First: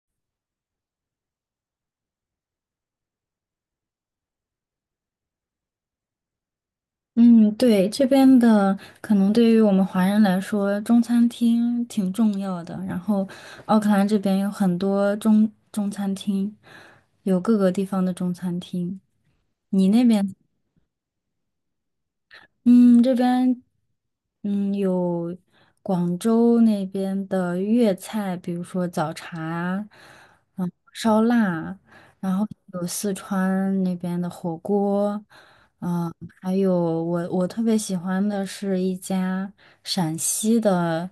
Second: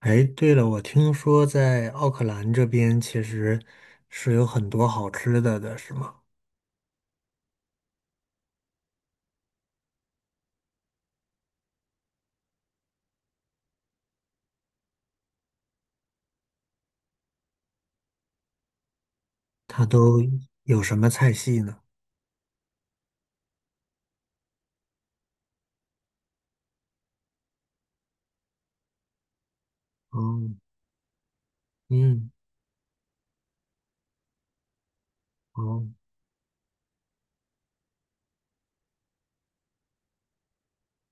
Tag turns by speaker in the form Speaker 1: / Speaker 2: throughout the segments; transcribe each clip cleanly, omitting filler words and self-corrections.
Speaker 1: 哎，对了，我听说在奥克兰这边其实是有很多好吃的，是吗？
Speaker 2: 嗯，对，这边的可能对于我们华人来说，中餐厅挺重要的。然后，奥克兰这边有很多中餐厅，有各个地方的中餐厅。
Speaker 1: 它
Speaker 2: 你那
Speaker 1: 都
Speaker 2: 边？
Speaker 1: 有什么菜系呢？
Speaker 2: 嗯，这边有广州那边的粤菜，比如说早茶，
Speaker 1: 嗯
Speaker 2: 烧腊，
Speaker 1: 嗯。
Speaker 2: 然后有四川那边的火锅，
Speaker 1: 哦。
Speaker 2: 嗯，还有我特别喜欢的是一家陕西的，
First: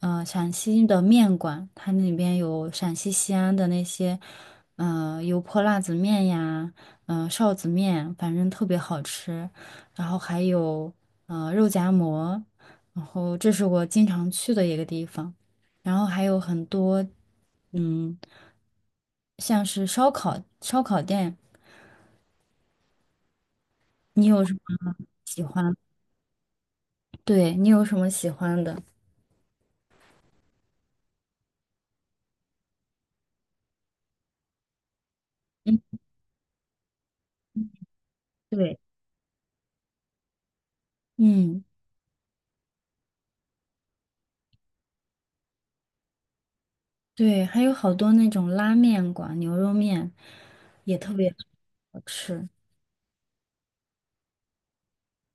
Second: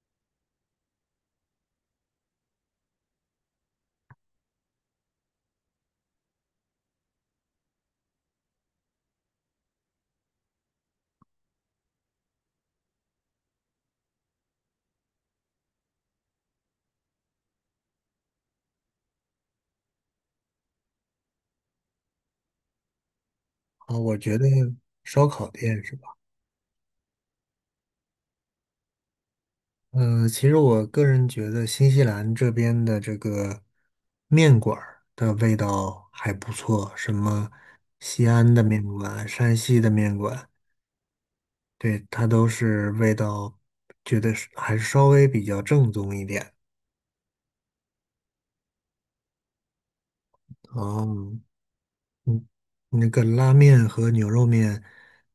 Speaker 2: 陕西的面馆，它那边有陕西西安的那些，油泼辣子面呀，臊子面，反正特别好吃。然后还有肉夹馍，然后这是我经常去的一个地方，然后还有很多嗯，像是烧烤店，
Speaker 1: 哦。我
Speaker 2: 你
Speaker 1: 觉
Speaker 2: 有
Speaker 1: 得
Speaker 2: 什么
Speaker 1: 烧
Speaker 2: 喜
Speaker 1: 烤
Speaker 2: 欢？
Speaker 1: 店是吧？
Speaker 2: 对，你有什么喜欢的？
Speaker 1: 嗯，其实我个人觉得新西兰这边的这个面馆儿的味道还不错，什么西安的
Speaker 2: 对，
Speaker 1: 面馆、山西的面馆，
Speaker 2: 嗯，
Speaker 1: 对，它都是味道，觉得是还是稍微比较正宗一点。
Speaker 2: 对，还有好多那种拉面馆、牛肉面也特别
Speaker 1: 哦。
Speaker 2: 好
Speaker 1: 嗯，
Speaker 2: 吃。
Speaker 1: 那个拉面和牛肉面，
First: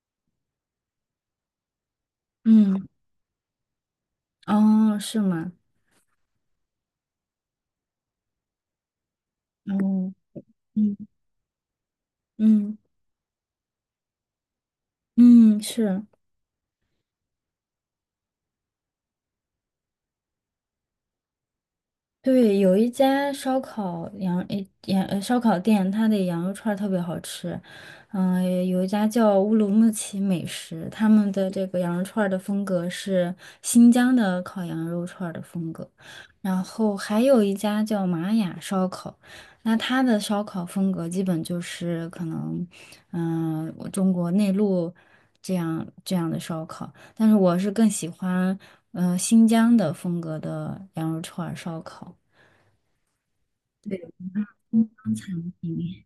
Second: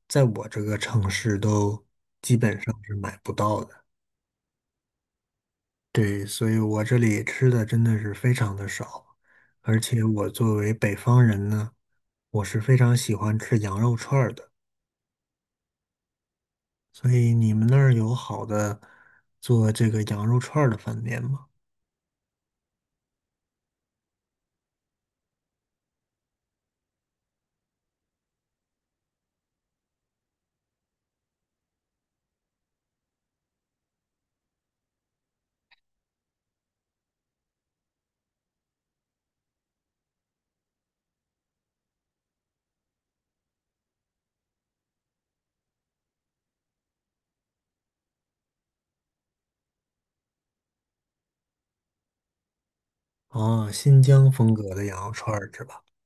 Speaker 1: 在我这个城市都基本上
Speaker 2: 嗯，
Speaker 1: 是买不到的。
Speaker 2: 哦，是吗？
Speaker 1: 对，所以我这里吃的真的是非常的少，而且
Speaker 2: 哦，
Speaker 1: 我作为北
Speaker 2: 嗯
Speaker 1: 方人呢，我是非
Speaker 2: 嗯
Speaker 1: 常喜欢吃羊肉串儿的。
Speaker 2: 嗯，是。
Speaker 1: 所以你们那儿有好的做这个羊肉串儿的饭店吗？
Speaker 2: 对，有一家烧烤店，它的羊肉串儿特别好吃。有一家叫乌鲁木齐美食，他们的这个羊肉串儿的风格是新疆的烤羊肉串儿的风格。然后还有一家叫玛雅烧烤，那它的烧烤风格基本就是可能，我中国内陆这样的烧烤。但是我是更喜欢新疆的风格的羊肉串儿烧烤。
Speaker 1: 哦，
Speaker 2: 对，
Speaker 1: 新疆风格
Speaker 2: 新
Speaker 1: 的羊肉
Speaker 2: 疆
Speaker 1: 串儿
Speaker 2: 餐
Speaker 1: 是吧？
Speaker 2: 厅。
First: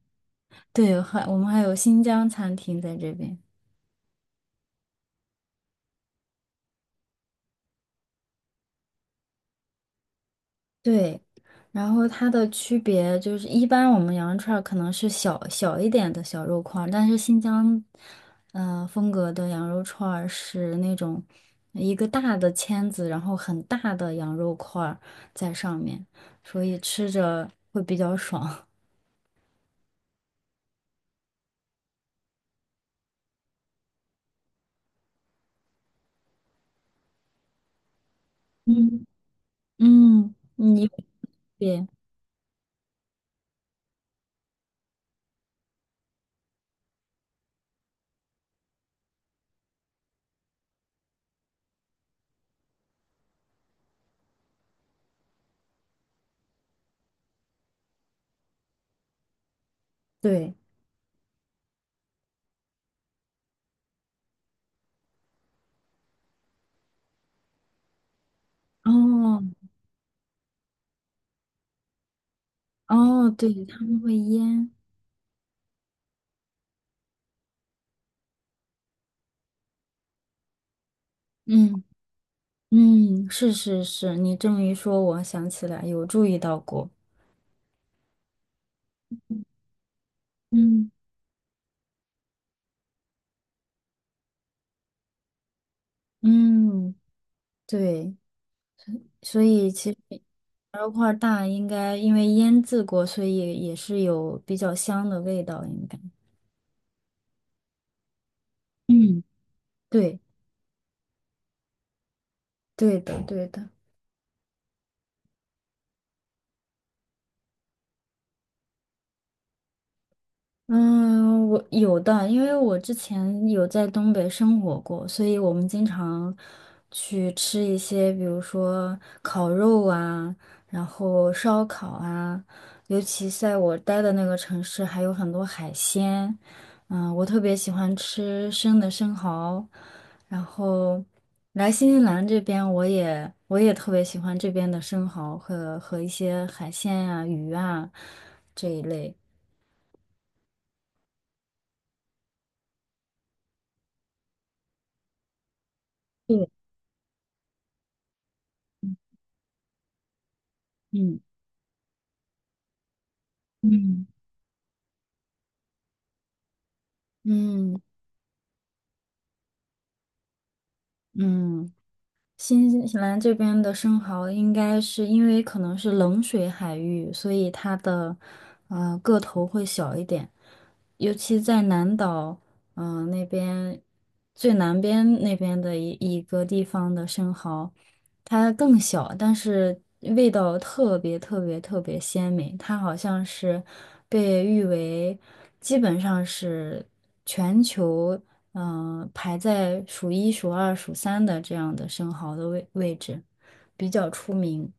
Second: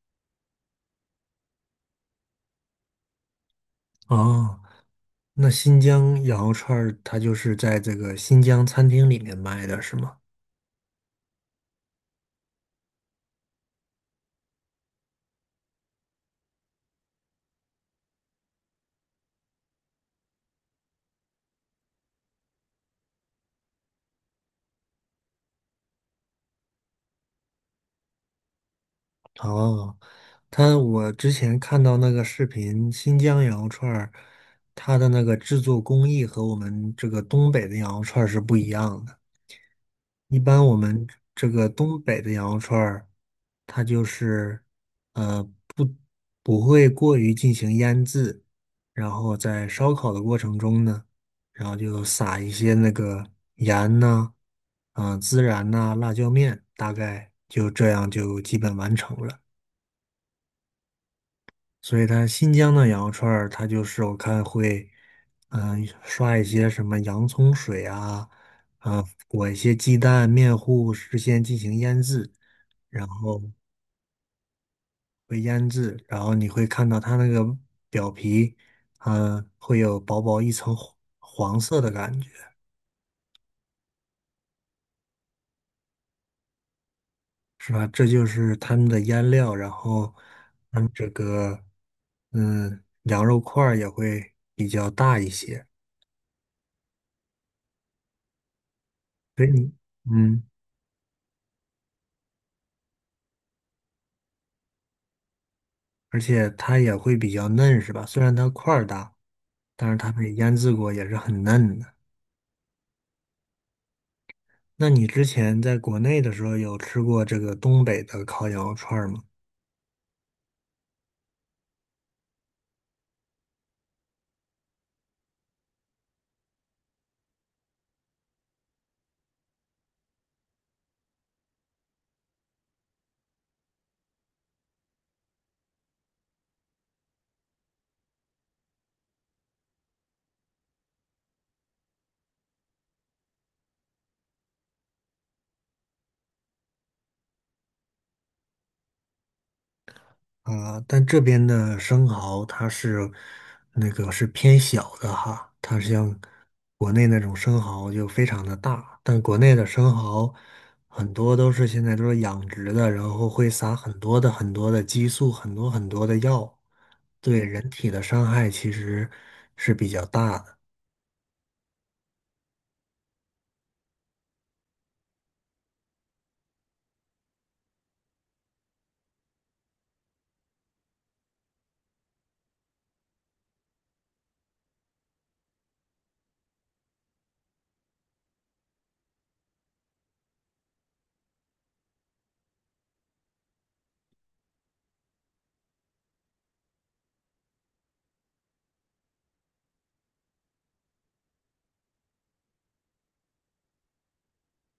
Speaker 2: 对，我们还有新疆餐厅在这边。
Speaker 1: 哦，那新疆羊肉串儿它就是在这个新疆餐厅里面卖的是吗？
Speaker 2: 对，然后它的区别就是，一般我们羊肉串儿可能是小小一点的小肉块儿，但是新疆，风格的羊肉串儿是那种一个大的签子，然后很大的羊肉块儿在上面，所以吃着会比较爽。
Speaker 1: 哦，我之前看到那个视频，新疆羊肉串儿，它的那个制作工艺和我们这个东北的羊肉串儿是不一样
Speaker 2: 嗯
Speaker 1: 的。
Speaker 2: 嗯，
Speaker 1: 一般我们这个
Speaker 2: 对
Speaker 1: 东北的羊肉串儿，它就是呃不会过于进行腌制，然后在烧烤的过程中呢，然后就撒一些那个盐呐、啊、孜然呐、辣椒面，大概就这样就基本完成了。
Speaker 2: 对，
Speaker 1: 所以它新疆的羊肉串儿，它就是我看会，刷一些什么洋葱水啊，啊、
Speaker 2: 哦
Speaker 1: 裹一些鸡蛋、面糊，事先进行腌制，然
Speaker 2: 哦，
Speaker 1: 后
Speaker 2: 对，他们会腌，
Speaker 1: 会腌制，然后你会看到它那个表皮，会有薄薄一层黄色
Speaker 2: 嗯
Speaker 1: 的感觉，
Speaker 2: 嗯，是是是，你这么一说，我想起来有注意到过，
Speaker 1: 是吧？这就是他们的腌料，然后
Speaker 2: 嗯
Speaker 1: 这个，羊肉块儿也会比较大一些，
Speaker 2: 嗯，对，所
Speaker 1: 所以你，
Speaker 2: 以其实
Speaker 1: 嗯。
Speaker 2: 牛肉块儿大应该因为腌制过，所以也是有比较香的味道，应该，
Speaker 1: 而且它也会比较嫩，是吧？虽然它块儿大，
Speaker 2: 嗯，
Speaker 1: 但是它
Speaker 2: 对
Speaker 1: 被腌制过也是很嫩的。
Speaker 2: 对的对的，
Speaker 1: 那你之前在国内的时候有吃过这个东北的烤羊肉串儿吗？
Speaker 2: 嗯，我有的，因为我之前有在东北生活过，所以我们经常去吃一些，比如说烤肉啊，然后烧烤啊，尤其在我待的那个城市，还有很多海鲜。嗯，我特别喜欢吃生的生蚝，然后来新西兰这边，我也特别喜欢这边的生蚝和一些海鲜啊、鱼啊这一类。
Speaker 1: 啊，但这边的生蚝它是那个是偏小的哈，它像
Speaker 2: 对，
Speaker 1: 国内那种生蚝就非常的大，但国内的生蚝很
Speaker 2: 嗯。
Speaker 1: 多都是现在都是养殖的，然后会撒很
Speaker 2: 嗯
Speaker 1: 多的很多的激素，很多很多的药，对人
Speaker 2: 嗯
Speaker 1: 体的伤害其实是比较大的
Speaker 2: 嗯，新西兰这边的生蚝应该是因为可能是冷水海域，所以它的个头会小一点，尤其在南岛，那边最南边那边的一个地方的生蚝，它更小，但是味道特别特别特别鲜美，它好像是被誉为基本上是。全球。排在数一、数二、数三的这样的生蚝的位置，比较出名，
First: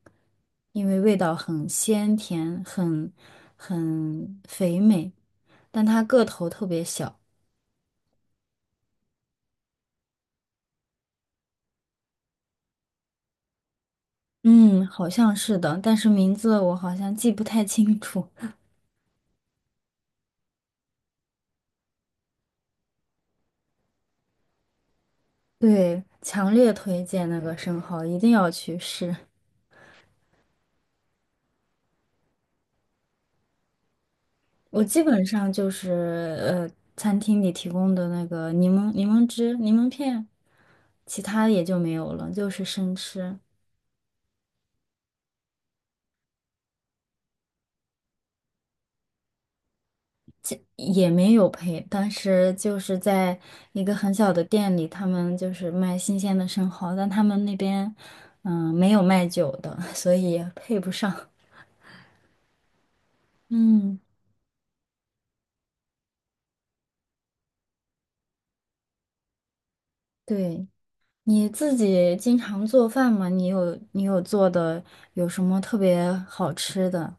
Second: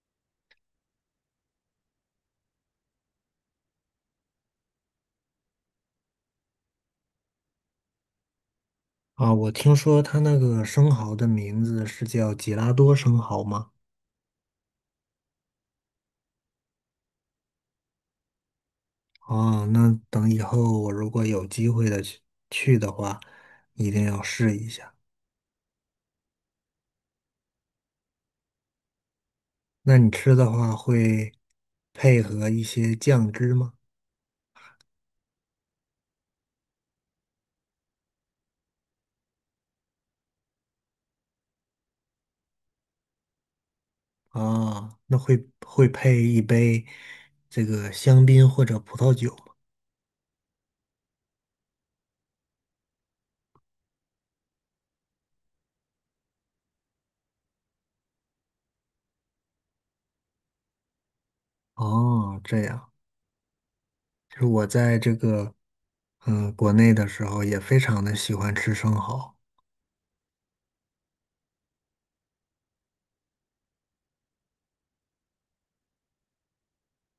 Speaker 2: 因为味道很鲜甜，很肥美，但它个头特别小。
Speaker 1: 啊。我听说它那个生蚝的名字是叫吉拉多生蚝吗？
Speaker 2: 嗯，好像是的，但是名字我好像记不太清楚。
Speaker 1: 哦，那等以后我如果有机会的去的话，一定要试一下。
Speaker 2: 对，强烈推荐那个生蚝，一定要去试。
Speaker 1: 那你吃的话会配合一些酱汁吗？
Speaker 2: 我基本上就是呃，餐厅里提供的那个柠檬、柠檬汁、柠檬片，其他也就没有了，就是生吃。
Speaker 1: 啊，那会配一杯这个香槟或者葡萄酒吗？
Speaker 2: 也没有配，当时就是在一个很小的店里，他们就是卖新鲜的生蚝，但他们那边没有卖酒的，所以也配不上。
Speaker 1: 哦，这样，
Speaker 2: 嗯，
Speaker 1: 就是我在这个国内的时候也非常的喜欢吃生蚝，
Speaker 2: 对，你自己经常做饭吗？你有做的有什么特别好吃的？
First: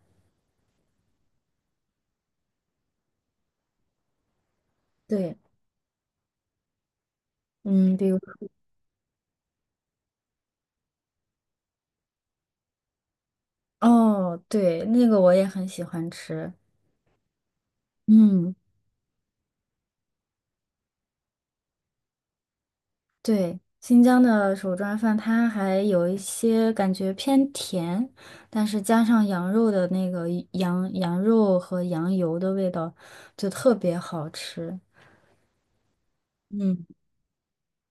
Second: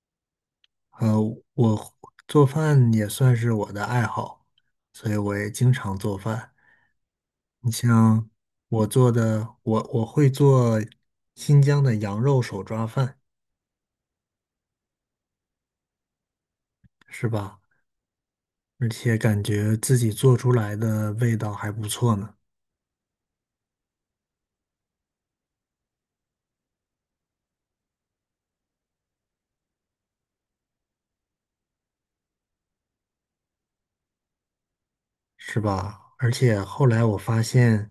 Speaker 1: 呃，我做饭也算是我的爱好，所以我
Speaker 2: 对，
Speaker 1: 也经常做饭。你
Speaker 2: 嗯，比如
Speaker 1: 像我做的，我会做新疆的羊肉手抓饭，
Speaker 2: 哦，对，那个我也很喜欢吃。
Speaker 1: 是吧？
Speaker 2: 嗯。
Speaker 1: 而且感觉自己做出来的味道还不错呢，
Speaker 2: 对，新疆的手抓饭，它还有一些感觉偏甜，但是加上羊肉的那个羊肉和羊油的味道，就特别好吃。
Speaker 1: 是吧？而且后
Speaker 2: 嗯，
Speaker 1: 来我发现，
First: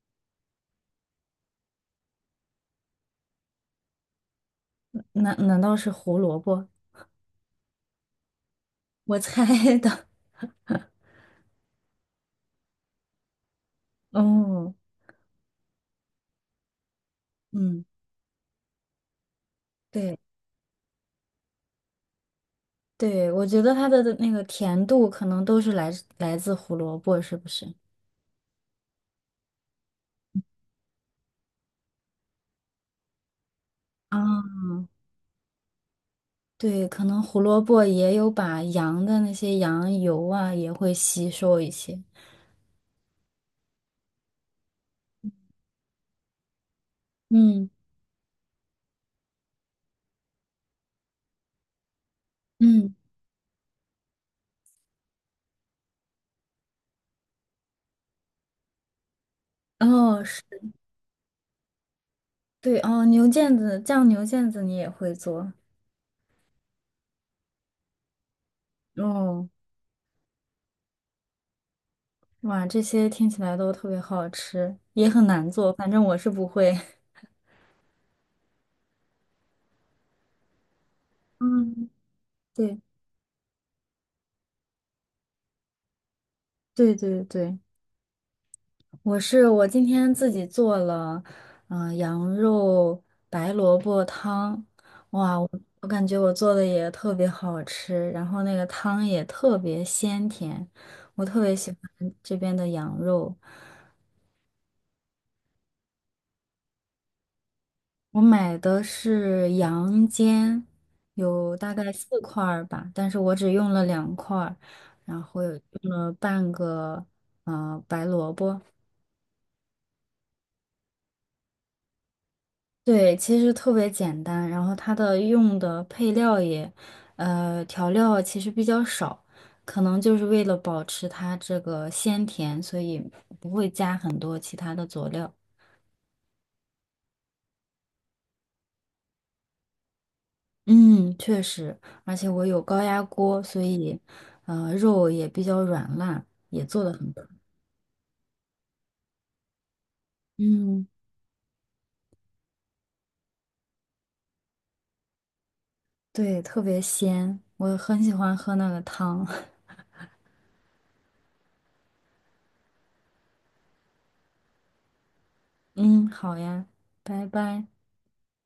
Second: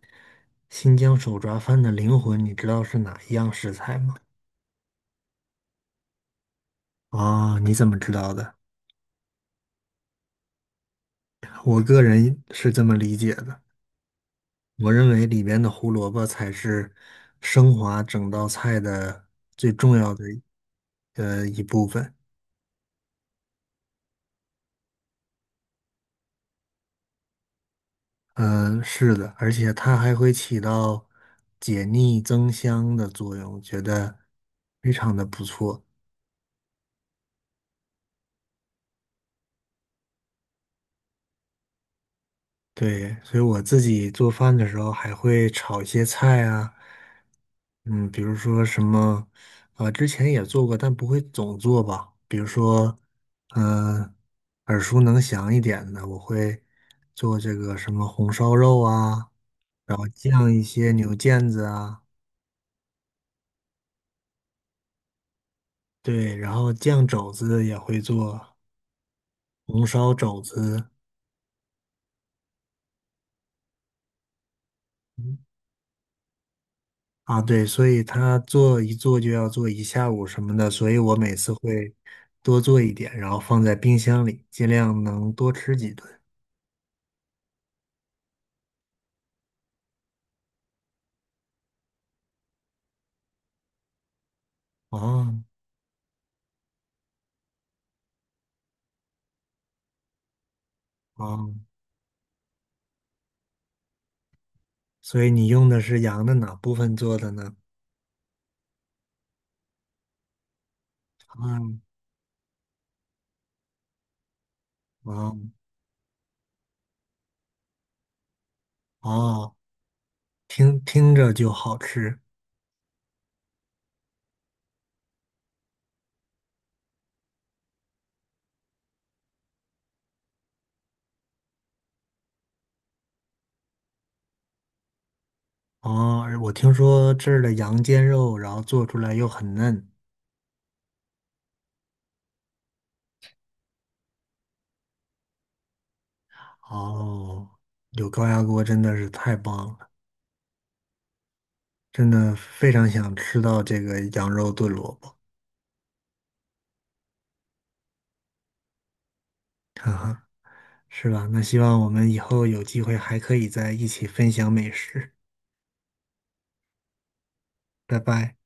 Speaker 1: 新疆手抓饭的灵魂，你知道是哪一样食材吗？
Speaker 2: 难道是胡萝卜？
Speaker 1: 啊，你怎么知道的？
Speaker 2: 我猜的。
Speaker 1: 我个人是这么理解的，
Speaker 2: 哦，
Speaker 1: 我认为里边的胡萝卜才是升
Speaker 2: 嗯，
Speaker 1: 华整道菜的最重要
Speaker 2: 对
Speaker 1: 的一部分。
Speaker 2: 对，我觉得它的那个甜度可能都是来自胡萝卜，是不是？
Speaker 1: 嗯，是的，而且它还会起到解腻增香的作用，觉得
Speaker 2: 啊，
Speaker 1: 非常的不错。
Speaker 2: 对，可能胡萝卜也有把羊的那些羊油啊，也会吸收一些。
Speaker 1: 对，所以我自己做饭的时候还会炒一些菜啊，
Speaker 2: 嗯
Speaker 1: 嗯，比如说什么，之前也做过，但不会总做吧。比如
Speaker 2: 嗯。
Speaker 1: 说，嗯、耳熟能详一点的，我会做这个什么红烧肉啊，然后
Speaker 2: 哦，是
Speaker 1: 酱一些牛腱子啊，
Speaker 2: 对哦，牛腱子酱牛腱子你也会做
Speaker 1: 对，然后酱肘子也会做。
Speaker 2: 哦，
Speaker 1: 红烧肘子
Speaker 2: 哇，这些听起来都特别好吃，也很难做，反正我是不会。
Speaker 1: 啊，对，所以他做一做就要做一下午什么的，所以我每次
Speaker 2: 嗯，
Speaker 1: 会多做
Speaker 2: 对
Speaker 1: 一点，然后放在冰箱里，尽量能多吃几顿。
Speaker 2: 对对对，我今天自己做了，羊肉白萝卜汤，哇，
Speaker 1: 哦
Speaker 2: 我感觉我做的也特别好吃，然后那个汤也特别鲜甜，我特
Speaker 1: 哦，
Speaker 2: 别喜欢这边的羊肉。
Speaker 1: 所以你用的是羊的哪部分做的呢？
Speaker 2: 我买的是羊肩，有大
Speaker 1: 嗯
Speaker 2: 概四块儿吧，但是我只用了两块儿，然
Speaker 1: 啊
Speaker 2: 后有用了半个白萝卜。
Speaker 1: 啊！听着就好吃
Speaker 2: 对，其实特别简单，然后它的用的配料也，调料其实比较少，可能就是为了保持它这个鲜甜，所以不会加很多其他的佐料。
Speaker 1: 啊！我听说这儿的羊肩肉，然后做出来又很嫩。
Speaker 2: 嗯，确实，而且我有高压锅，所以，肉也比较软烂，也做的很不错，
Speaker 1: 哦，有高压锅真的是太棒了。
Speaker 2: 嗯，
Speaker 1: 真的非常想吃到这个羊肉炖萝卜，
Speaker 2: 对，特别鲜，我很喜欢喝那个汤。
Speaker 1: 哈哈，是吧？那希望我们以后有机会还可以在一起分享美食，
Speaker 2: 嗯，好呀，拜拜。
Speaker 1: 拜拜。